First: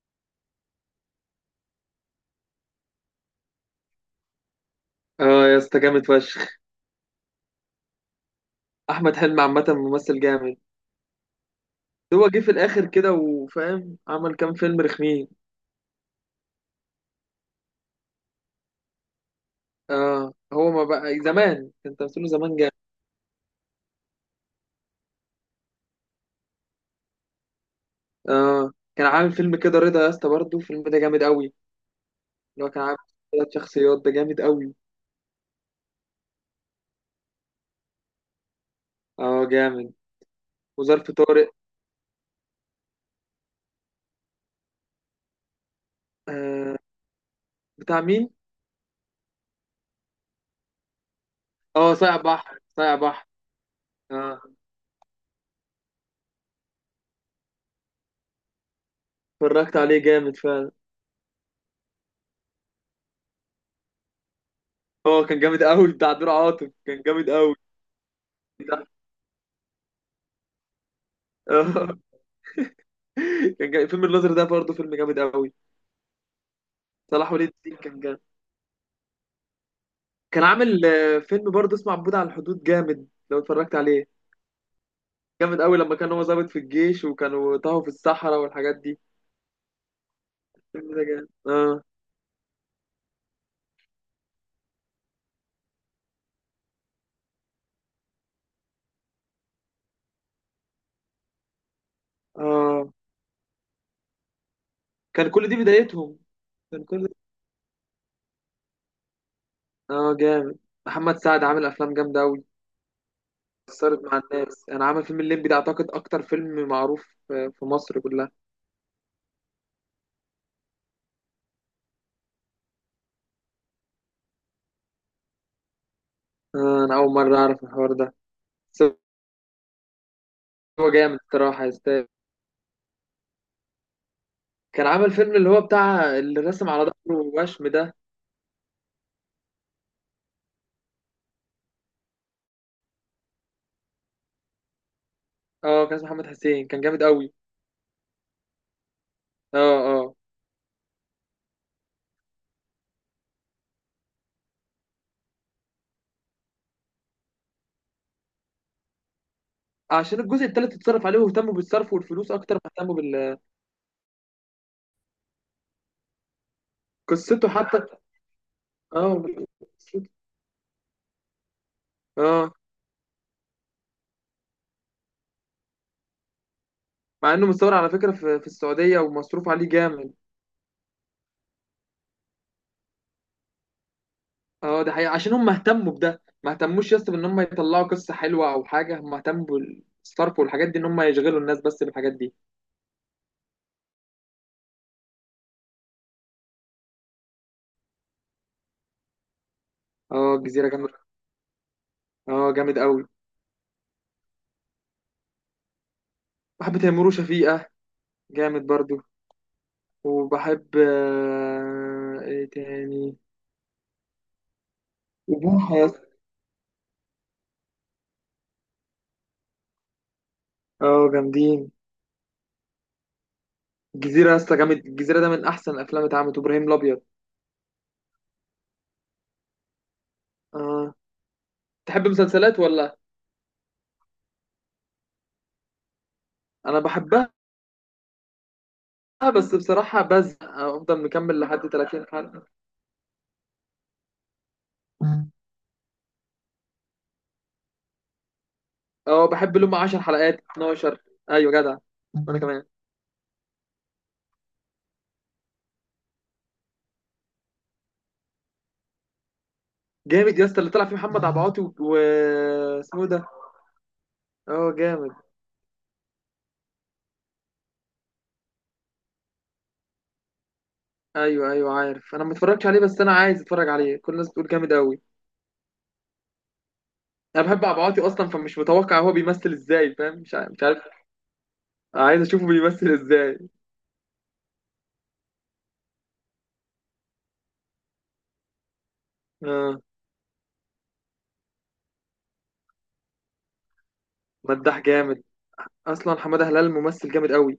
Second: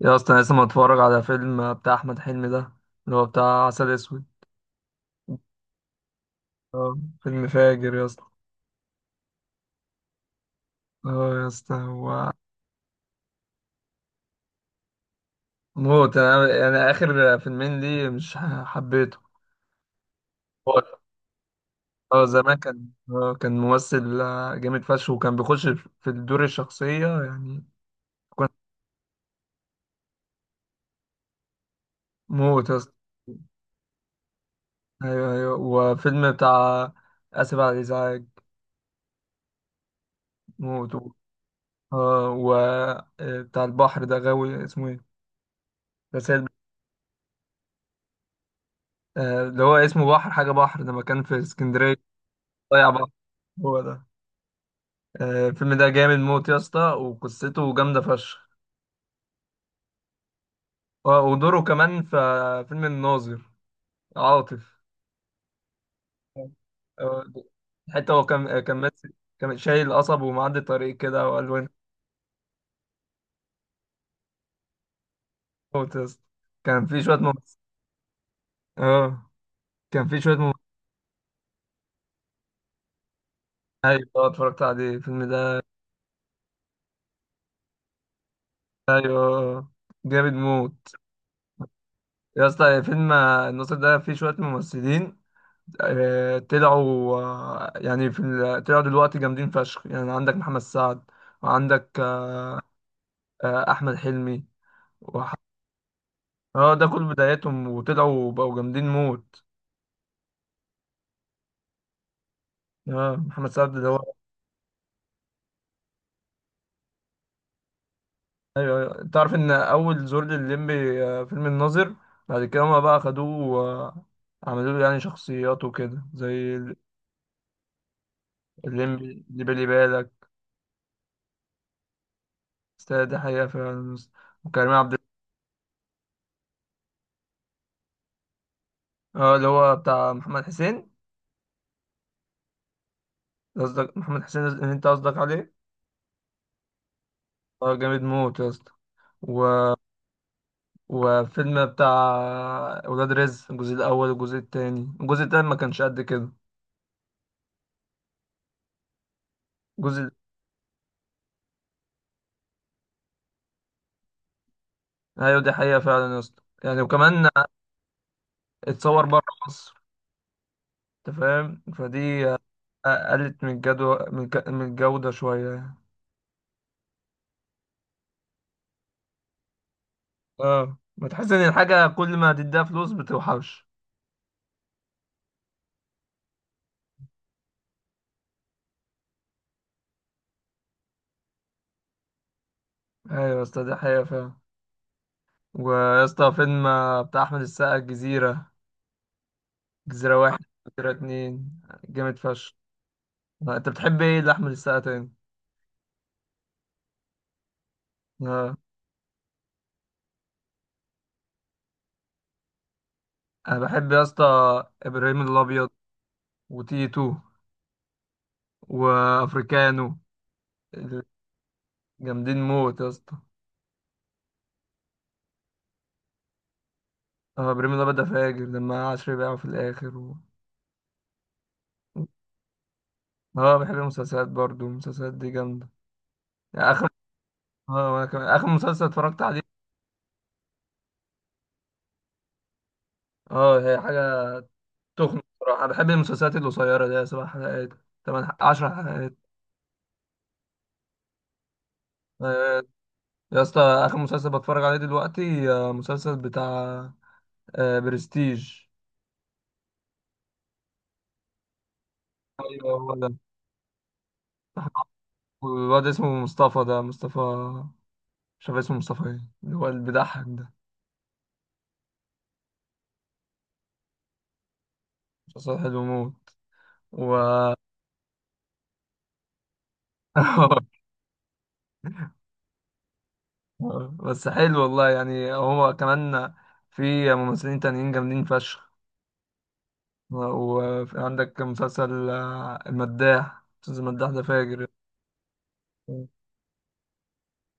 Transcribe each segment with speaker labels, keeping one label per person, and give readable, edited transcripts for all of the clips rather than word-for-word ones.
Speaker 1: يا اصلا أنا لسه متفرج على فيلم بتاع احمد حلمي ده اللي هو بتاع عسل اسود.
Speaker 2: اه يا اسطى جامد فشخ.
Speaker 1: اه، فيلم فاجر يا اسطى.
Speaker 2: احمد حلمي عامه ممثل جامد.
Speaker 1: اه يا اسطى
Speaker 2: هو
Speaker 1: هو
Speaker 2: جه في الاخر كده وفاهم عمل كام فيلم رخمين.
Speaker 1: موت. انا يعني اخر فيلمين ليه مش حبيته.
Speaker 2: اه هو
Speaker 1: هو-
Speaker 2: ما بقى زمان كان
Speaker 1: اه،
Speaker 2: تمثيله زمان
Speaker 1: زمان
Speaker 2: جامد.
Speaker 1: كان ممثل جامد فشخ، وكان بيخش في الدور الشخصية يعني. كان
Speaker 2: اه كان عامل فيلم كده رضا يا اسطى برضه الفيلم ده جامد قوي. اللي هو
Speaker 1: موت يا
Speaker 2: كان
Speaker 1: اسطى.
Speaker 2: عامل ثلاث شخصيات ده جامد قوي.
Speaker 1: ايوه ايوه، وفيلم بتاع، اسف على الازعاج.
Speaker 2: اه جامد
Speaker 1: موت.
Speaker 2: وظرف طارق.
Speaker 1: اه، و بتاع البحر ده غاوي، اسمه ايه، رسائل.
Speaker 2: آه بتاع مين؟
Speaker 1: اللي هو اسمه بحر حاجة، بحر ده مكان في
Speaker 2: اه
Speaker 1: اسكندرية.
Speaker 2: صايع بحر
Speaker 1: ضيع
Speaker 2: صايع
Speaker 1: بحر،
Speaker 2: بحر.
Speaker 1: هو ده.
Speaker 2: اه
Speaker 1: الفيلم ده جامد موت يا اسطى، وقصته جامدة فشخ.
Speaker 2: اتفرجت عليه جامد فعلا.
Speaker 1: ودوره كمان في فيلم الناظر، عاطف.
Speaker 2: اه كان جامد قوي بتاع دور عاطف كان
Speaker 1: آه،
Speaker 2: جامد قوي.
Speaker 1: حتى هو كان كان ماسك، كان شايل قصب ومعدي طريق كده وقال له انت.
Speaker 2: اه كان جامد. فيلم الناظر ده برضه فيلم جامد قوي.
Speaker 1: موت يا اسطى. كان في شوية
Speaker 2: صلاح ولي
Speaker 1: ممثلين
Speaker 2: الدين كان جامد.
Speaker 1: اه كان في شوية
Speaker 2: كان
Speaker 1: ممثلين.
Speaker 2: عامل فيلم برضه اسمه عبود على الحدود جامد لو اتفرجت
Speaker 1: ايوه
Speaker 2: عليه.
Speaker 1: اتفرجت عليه الفيلم
Speaker 2: جامد
Speaker 1: ده.
Speaker 2: قوي لما كان هو ضابط في الجيش وكانوا تاهوا في الصحراء والحاجات دي.
Speaker 1: ايوه جامد موت
Speaker 2: الفيلم ده جامد. اه
Speaker 1: يا اسطى. فيلم الناظر ده فيه شوية ممثلين طلعوا، يعني في طلعوا دلوقتي جامدين فشخ. يعني عندك محمد سعد، وعندك
Speaker 2: اه
Speaker 1: احمد حلمي،
Speaker 2: كان
Speaker 1: وح...
Speaker 2: كل دي بدايتهم.
Speaker 1: اه
Speaker 2: كان
Speaker 1: ده كل
Speaker 2: كل
Speaker 1: بداياتهم، وطلعوا وبقوا جامدين موت.
Speaker 2: اه جامد. محمد سعد عامل افلام جامده قوي.
Speaker 1: اه، محمد سعد ده هو.
Speaker 2: اثرت مع الناس انا عامل فيلم الليمبي ده اعتقد اكتر فيلم معروف في مصر كلها.
Speaker 1: ايوه ايوه، تعرف ان اول زور للمبي فيلم الناظر، بعد كده هما بقى خدوه عملوا له يعني شخصيات وكده زي
Speaker 2: انا اول مره اعرف الحوار ده. بس
Speaker 1: الليمبي، اللي بالي بالك.
Speaker 2: هو جامد الصراحه يستاهل.
Speaker 1: استاذ ده حقيقة فعلا. وكريم
Speaker 2: كان
Speaker 1: عبد،
Speaker 2: عامل فيلم اللي هو بتاع اللي رسم على ظهره وشم ده.
Speaker 1: اه، اللي هو بتاع محمد حسين. قصدك محمد حسين اللي انت قصدك عليه.
Speaker 2: اه كان اسمه محمد حسين كان جامد قوي.
Speaker 1: اه جامد موت يا اسطى. و...
Speaker 2: اه اه
Speaker 1: وفيلم بتاع ولاد رزق، الجزء الاول والجزء التاني الجزء التاني ما كانش قد كده. الجزء،
Speaker 2: عشان الجزء التالت اتصرف عليه واهتموا بالصرف والفلوس اكتر ما اهتموا بال
Speaker 1: ايوه، دي حقيقة فعلا يا اسطى يعني. وكمان
Speaker 2: قصته حتى.
Speaker 1: اتصور
Speaker 2: اه
Speaker 1: بره مصر،
Speaker 2: قصته-
Speaker 1: انت فاهم فدي.
Speaker 2: اه
Speaker 1: قلت من الجدوى، من الجودة شوية يعني.
Speaker 2: مع انه متصور على فكره في السعوديه ومصروف عليه جامد.
Speaker 1: اه، ما تحس ان الحاجة كل ما تديها فلوس بتوحش.
Speaker 2: اه ده حقيقه عشان هم اهتموا بده ما اهتموش يا اسطى بان هم يطلعوا قصه حلوه او حاجه هم اهتموا بالصرف والحاجات دي ان هم يشغلوا الناس بس بالحاجات دي.
Speaker 1: ايوه يا اسطى، دي حقيقة فعلا. ويا اسطى فيلم بتاع احمد السقا، الجزيرة، جزيرة
Speaker 2: اه
Speaker 1: واحد
Speaker 2: الجزيره جامد.
Speaker 1: جزيرة 2، جامد
Speaker 2: اه
Speaker 1: فشخ.
Speaker 2: جامد قوي.
Speaker 1: انت بتحب ايه لأحمد السقا تاني؟
Speaker 2: بحب تيمور وشفيقه
Speaker 1: آه.
Speaker 2: جامد برضو. وبحب ايه تاني؟
Speaker 1: انا بحب يا اسطى ابراهيم الابيض،
Speaker 2: وبوحه يا اسطى.
Speaker 1: وتيتو، وافريكانو.
Speaker 2: اه جامدين.
Speaker 1: جامدين موت يا اسطى.
Speaker 2: الجزيرة يا اسطى جامد. الجزيرة ده من أحسن الأفلام اللي اتعملت. إبراهيم الأبيض.
Speaker 1: اه، ابراهيم الابيض ده فاجر لما عشري بيعه في الاخر
Speaker 2: آه تحب مسلسلات ولا؟
Speaker 1: اه، بحب المسلسلات برضو، المسلسلات دي جامده يعني.
Speaker 2: أنا
Speaker 1: اخر،
Speaker 2: بحبها
Speaker 1: اه، وانا كمان اخر مسلسل اتفرجت عليه.
Speaker 2: بس بصراحة بزهق. أفضل مكمل لحد 30 حلقة.
Speaker 1: اه، هي حاجه تخنق بصراحه. انا بحب المسلسلات القصيره دي، 7 حلقات، 10 حلقات.
Speaker 2: أه بحب اللي هم 10 حلقات 12. أيوة جدع. وأنا
Speaker 1: آه،
Speaker 2: كمان.
Speaker 1: يا اسطى، اخر مسلسل بتفرج عليه دلوقتي مسلسل بتاع برستيج.
Speaker 2: جامد يا اسطى اللي طلع فيه محمد عبعاطي و
Speaker 1: ايوه، هو
Speaker 2: اسمه
Speaker 1: ده.
Speaker 2: ده. اه جامد.
Speaker 1: والواد اسمه مصطفى ده، مصطفى، مش عارف اسمه مصطفى ايه، اللي هو اللي بيضحك ده.
Speaker 2: ايوه، ايوه، عارف. انا ما اتفرجتش عليه بس انا عايز اتفرج عليه كل الناس بتقول جامد قوي.
Speaker 1: مسلسل حلو موت.
Speaker 2: انا
Speaker 1: و...
Speaker 2: بحب عبعاطي اصلا فمش متوقع هو بيمثل ازاي فاهم مش عارف مش عارف. عايز اشوفه بيمثل ازاي.
Speaker 1: بس حلو والله يعني، هو كمان في ممثلين تانيين جامدين فشخ.
Speaker 2: اه،
Speaker 1: وفي عندك مسلسل المداح. مسلسل المداح ده فاجر.
Speaker 2: مداح جامد. اصلا حماده هلال ممثل جامد قوي.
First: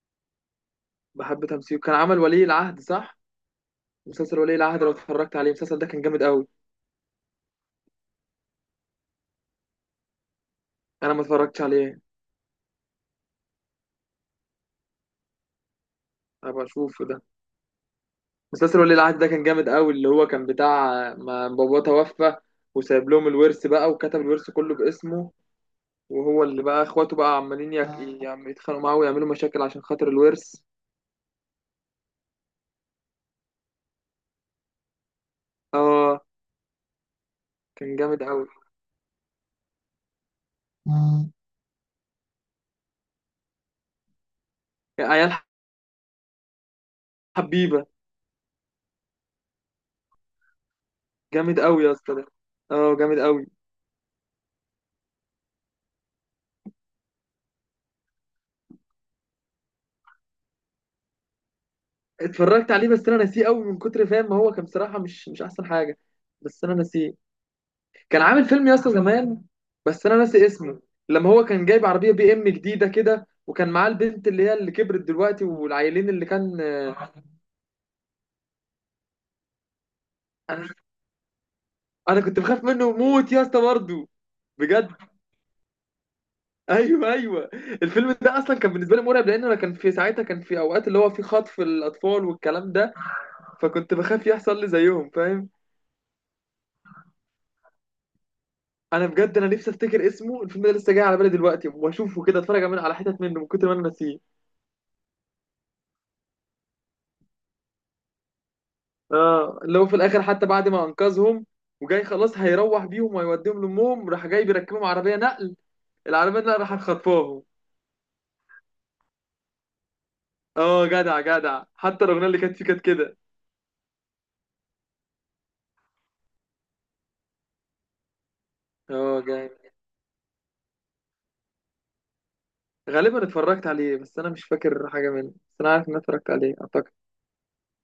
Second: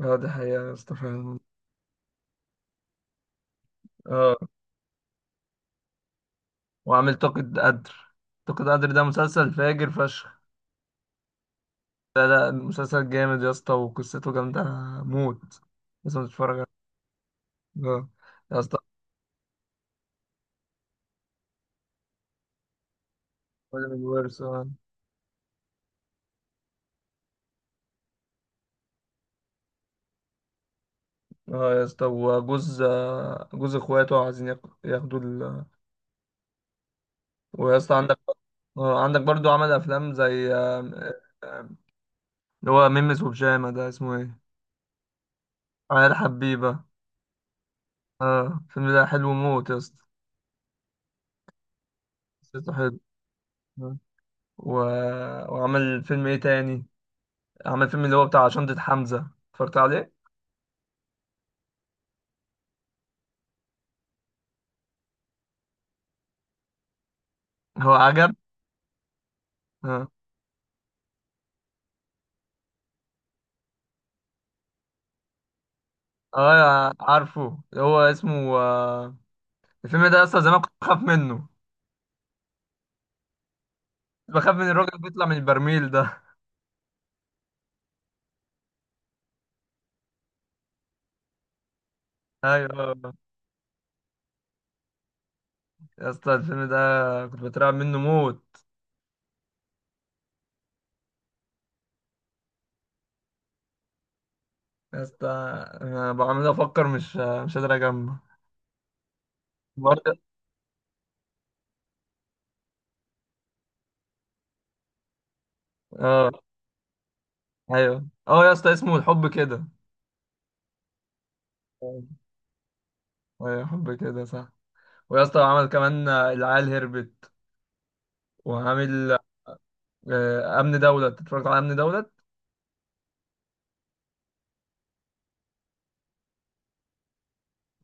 Speaker 1: اه، دي حقيقة يا اسطى فعلا.
Speaker 2: بحب تمثيله. كان عمل ولي العهد صح؟ مسلسل
Speaker 1: اه،
Speaker 2: ولي العهد لو اتفرجت عليه المسلسل ده كان جامد قوي.
Speaker 1: وعامل طاقة قدر. طاقة قدر ده مسلسل فاجر فشخ.
Speaker 2: انا ما اتفرجتش عليه.
Speaker 1: لا لا، مسلسل جامد يا اسطى، وقصته جامدة موت، لازم تتفرج
Speaker 2: هبقى
Speaker 1: عليه.
Speaker 2: اشوفه ده.
Speaker 1: اه يا اسطى.
Speaker 2: مسلسل ولي العهد ده كان جامد قوي اللي هو كان بتاع ما باباه توفى وسايب لهم الورث بقى
Speaker 1: وزن
Speaker 2: وكتب
Speaker 1: الورث،
Speaker 2: الورث
Speaker 1: اه.
Speaker 2: كله باسمه. وهو اللي بقى اخواته بقى عمالين يتخانقوا معاه ويعملوا مشاكل عشان خاطر الورث.
Speaker 1: آه يا اسطى، وجوز، جوز اخواته عايزين ياخدوا
Speaker 2: اه
Speaker 1: ويا اسطى
Speaker 2: كان
Speaker 1: عندك
Speaker 2: جامد قوي.
Speaker 1: عندك برضو عمل افلام زي آم،
Speaker 2: آه.
Speaker 1: آم، اللي هو ميمس وبجامة ده، اسمه ايه،
Speaker 2: عيال
Speaker 1: عيال حبيبة.
Speaker 2: حبيبه
Speaker 1: اه، الفيلم ده حلو موت يا اسطى،
Speaker 2: جامد قوي يا اسطى ده.
Speaker 1: قصته
Speaker 2: اه
Speaker 1: حلو.
Speaker 2: جامد قوي.
Speaker 1: آه. و... وعمل فيلم ايه تاني. عمل فيلم اللي هو بتاع شنطة حمزة، اتفرجت عليه.
Speaker 2: اتفرجت عليه بس انا ناسيه قوي من كتر فاهم ما هو كان بصراحه مش احسن حاجه. بس انا ناسيه.
Speaker 1: هو
Speaker 2: كان
Speaker 1: عجب.
Speaker 2: عامل فيلم يا اسطى زمان بس
Speaker 1: اه
Speaker 2: انا ناسي اسمه. لما هو كان جايب عربيه بي ام جديده كده وكان معاه البنت اللي هي اللي كبرت دلوقتي والعيلين اللي كان.
Speaker 1: اه، عارفه. هو اسمه الفيلم ده اصلا زمان
Speaker 2: انا
Speaker 1: كنت بخاف منه،
Speaker 2: انا كنت بخاف منه موت يا اسطى برضه.
Speaker 1: بخاف من الراجل
Speaker 2: بجد،
Speaker 1: اللي بيطلع من البرميل ده.
Speaker 2: ايوه، ايوه. الفيلم ده اصلا كان بالنسبه لي مرعب لان انا كان في ساعتها كان في اوقات اللي هو في خطف الاطفال والكلام ده.
Speaker 1: ايوه
Speaker 2: فكنت بخاف يحصل لي زيهم فاهم.
Speaker 1: يا اسطى، الفيلم ده كنت بترعب منه موت.
Speaker 2: انا بجد انا نفسي افتكر اسمه الفيلم ده لسه جاي على بالي دلوقتي واشوفه كده اتفرج من على حتت منه من كتر ما انا ناسيه.
Speaker 1: يا اسطى، انا بعمل افكر، مش قادر اجمع.
Speaker 2: اه اللي هو في
Speaker 1: برضه.
Speaker 2: الاخر حتى بعد ما انقذهم وجاي خلاص هيروح بيهم ويوديهم لامهم راح جاي بيركبهم عربيه نقل.
Speaker 1: اه،
Speaker 2: العربيه نقل راح خطفاهم.
Speaker 1: ايوه، اه يا اسطى، اسمه الحب كده.
Speaker 2: اه جدع، جدع.
Speaker 1: آه،
Speaker 2: حتى الاغنيه اللي كانت فيه كانت كده.
Speaker 1: ايوه، حب كده صح. ويا اسطى، عمل كمان العيال هربت، وعامل
Speaker 2: اه جامد.
Speaker 1: امن دولة. اتفرجت على امن دولة.
Speaker 2: غالبا اتفرجت عليه بس انا مش فاكر حاجه منه بس انا عارف ان أنا اتفرجت عليه اعتقد.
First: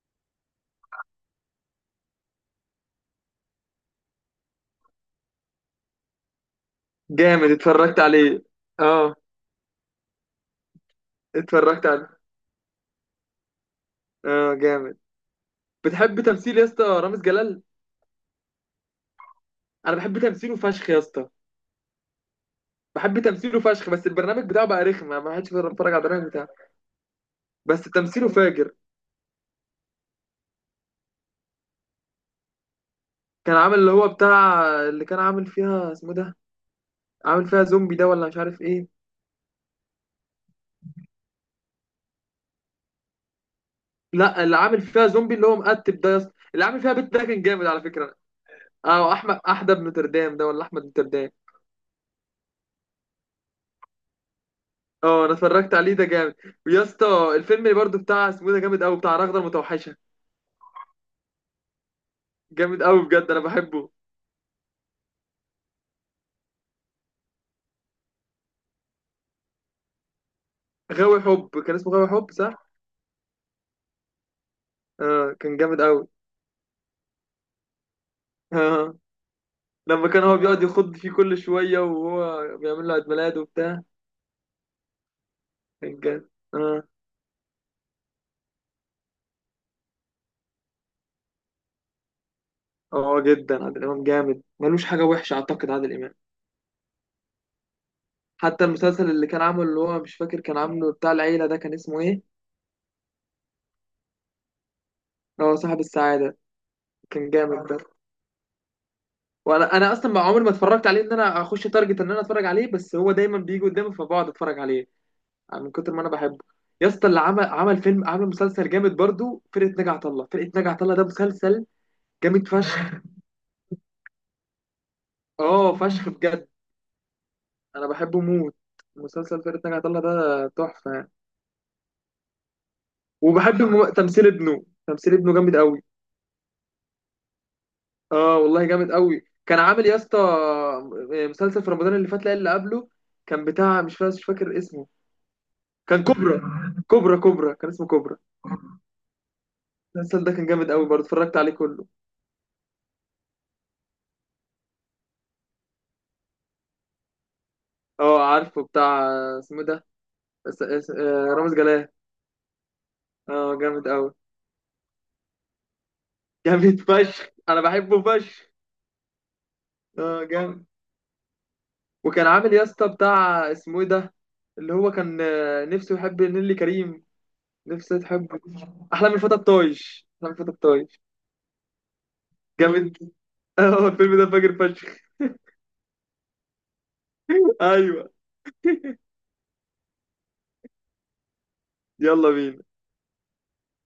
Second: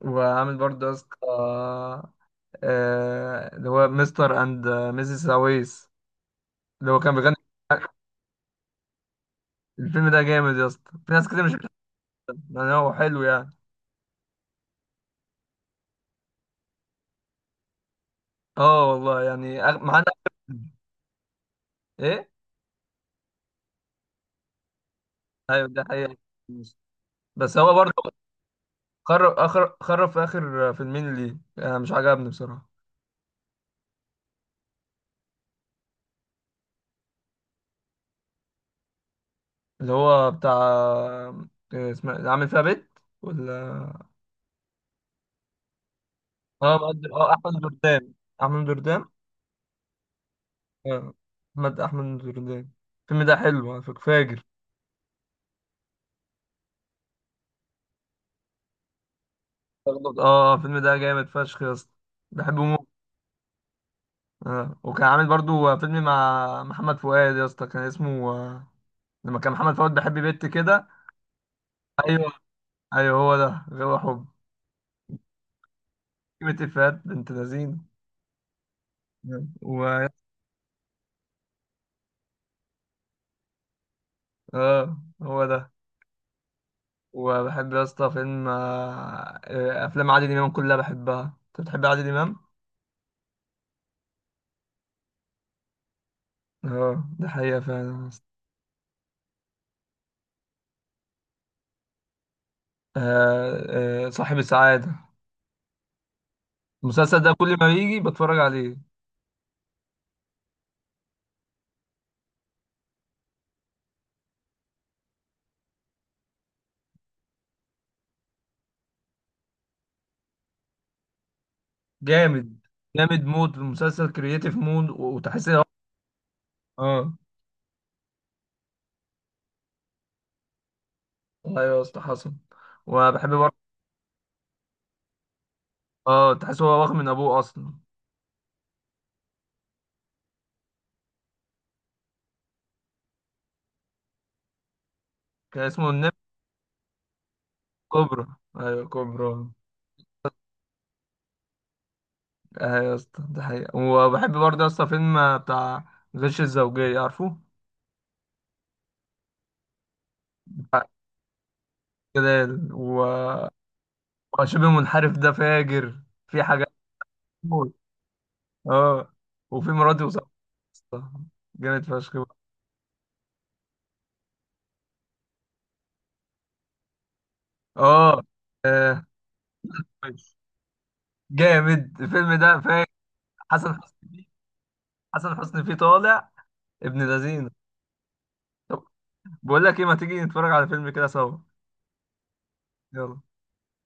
Speaker 1: وعامل برضه يا اسطى اللي هو مستر اند ميسيس سويس، اللي هو كان بيغني.
Speaker 2: جامد اتفرجت عليه. اه
Speaker 1: الفيلم ده جامد يا اسطى، في ناس كتير مش
Speaker 2: اتفرجت
Speaker 1: بتحبه
Speaker 2: عليه.
Speaker 1: يعني، هو حلو يعني.
Speaker 2: اه جامد. بتحب تمثيل يا اسطى رامز جلال؟
Speaker 1: اه والله يعني
Speaker 2: انا
Speaker 1: معانا.
Speaker 2: بحب تمثيله فشخ يا اسطى.
Speaker 1: ايه.
Speaker 2: بحب تمثيله فشخ بس البرنامج بتاعه بقى رخم ما حدش
Speaker 1: ايوه،
Speaker 2: بيقدر
Speaker 1: ده
Speaker 2: يتفرج على
Speaker 1: حقيقة.
Speaker 2: البرنامج بتاعه.
Speaker 1: بس هو
Speaker 2: بس
Speaker 1: برضه
Speaker 2: تمثيله فاجر.
Speaker 1: خرب، اخر خرب في اخر فيلمين ليه، انا مش عجبني بصراحة.
Speaker 2: كان عامل اللي هو بتاع اللي كان عامل فيها اسمه ده. عامل فيها زومبي ده ولا مش عارف ايه.
Speaker 1: اللي هو بتاع إيه، اسمه إيه؟ عامل فيها بيت ولا.
Speaker 2: لا، اللي عامل فيها زومبي اللي هو مقتب ده يا اسطى اللي
Speaker 1: اه
Speaker 2: عامل فيها بنت ده
Speaker 1: اه،
Speaker 2: كان
Speaker 1: احمد
Speaker 2: جامد على
Speaker 1: دردان،
Speaker 2: فكرة.
Speaker 1: احمد دردان.
Speaker 2: اه احمد احدب نوتردام ده ولا احمد
Speaker 1: اه،
Speaker 2: نوتردام.
Speaker 1: احمد دردان. الفيلم ده حلو على فكرة، فاجر.
Speaker 2: اه انا اتفرجت عليه ده جامد. ويا اسطى الفيلم اللي برضه بتاع اسمه ده جامد قوي بتاع رغدة المتوحشة.
Speaker 1: اه، الفيلم ده جامد فشخ يا اسطى، بحبه
Speaker 2: جامد
Speaker 1: موت.
Speaker 2: قوي بجد انا بحبه.
Speaker 1: اه، وكان عامل برضو فيلم مع محمد فؤاد يا اسطى، كان اسمه لما كان محمد فؤاد بيحب بنت كده.
Speaker 2: غاوي حب كان اسمه غاوي حب
Speaker 1: ايوه
Speaker 2: صح؟
Speaker 1: ايوه، هو ده غاوي حب.
Speaker 2: اه كان جامد
Speaker 1: كلمة إفيهات بنت لذينه.
Speaker 2: قوي
Speaker 1: و
Speaker 2: لما كان هو بيقعد يخض فيه كل شوية وهو بيعمل له عيد ميلاد وبتاع.
Speaker 1: اه، هو ده.
Speaker 2: كان جامد. اه
Speaker 1: وبحب يا اسطى فيلم آه، آه، افلام عادل امام كلها بحبها. انت بتحب عادل امام؟
Speaker 2: اه جدا عادل إمام جامد ملوش حاجة وحشة أعتقد عادل إمام.
Speaker 1: اه، ده حقيقة فعلا يا اسطى.
Speaker 2: حتى المسلسل اللي كان عامله اللي هو مش فاكر كان عامله بتاع العيلة ده كان اسمه إيه؟
Speaker 1: صاحب السعادة.
Speaker 2: هو صاحب السعادة.
Speaker 1: المسلسل
Speaker 2: كان
Speaker 1: ده كل
Speaker 2: جامد
Speaker 1: ما
Speaker 2: ده.
Speaker 1: يجي بتفرج عليه.
Speaker 2: وأنا أصلا ما عمري ما اتفرجت عليه إن أنا أخش تارجت إن أنا أتفرج عليه بس هو دايما بيجي قدامي فبقعد أتفرج عليه. يعني من كتر ما أنا بحبه. يا اسطى اللي عمل فيلم عمل مسلسل جامد برضو فرقة ناجي عطا الله. فرقة ناجي عطا الله ده مسلسل جامد
Speaker 1: جامد،
Speaker 2: فشخ.
Speaker 1: جامد مود المسلسل، كرييتيف مود، وتحس ان هو.
Speaker 2: اه فشخ بجد
Speaker 1: اه،
Speaker 2: انا بحبه موت. مسلسل فرقة ناجي عطا الله ده تحفة يعني.
Speaker 1: ايوه يا اسطى، حصل. وبحب برضه.
Speaker 2: وبحب تمثيل ابنه. تمثيل ابنه جامد قوي.
Speaker 1: اه، تحس هو واخد من ابوه اصلا.
Speaker 2: اه والله جامد قوي. كان عامل يا اسطى مسلسل في رمضان اللي فات لا اللي قبله. كان بتاع مش فاكر اسمه.
Speaker 1: كان اسمه
Speaker 2: كان
Speaker 1: النمر،
Speaker 2: كوبرا كوبرا. كان اسمه كوبرا.
Speaker 1: كوبرا. ايوه كوبرا.
Speaker 2: المسلسل ده كان جامد قوي برضه اتفرجت عليه كله.
Speaker 1: ايوه يا اسطى، ده حقيقة. وبحب برضه يا اسطى فيلم بتاع غش الزوجية، عارفه؟
Speaker 2: اه عارفه بتاع اسمه إيه ده.
Speaker 1: بتاع
Speaker 2: رامز جلال.
Speaker 1: جلال،
Speaker 2: اه جامد قوي
Speaker 1: وشبه منحرف ده فاجر، في حاجات
Speaker 2: جامد فشخ انا
Speaker 1: موت.
Speaker 2: بحبه فشخ.
Speaker 1: اه، وفي مراتي
Speaker 2: اه
Speaker 1: وصاحبي،
Speaker 2: جامد.
Speaker 1: جامد فشخ
Speaker 2: وكان
Speaker 1: بقى.
Speaker 2: عامل يا اسطى بتاع اسمه ايه ده. اللي هو كان نفسه يحب نيللي كريم. نفسه
Speaker 1: اه
Speaker 2: تحب.
Speaker 1: آه،
Speaker 2: احلام الفتى الطايش، احلام الفتى الطايش.
Speaker 1: جامد، الفيلم ده فاجر،
Speaker 2: جامد.
Speaker 1: حسن
Speaker 2: اه
Speaker 1: حسني
Speaker 2: الفيلم ده
Speaker 1: فيه
Speaker 2: فاجر فشخ.
Speaker 1: حسن حسني فيه طالع ابن لذينه.
Speaker 2: ايوه.
Speaker 1: طب، بقول لك ايه، ما تيجي نتفرج على فيلم كده سوا.
Speaker 2: يلا بينا.
Speaker 1: يلا.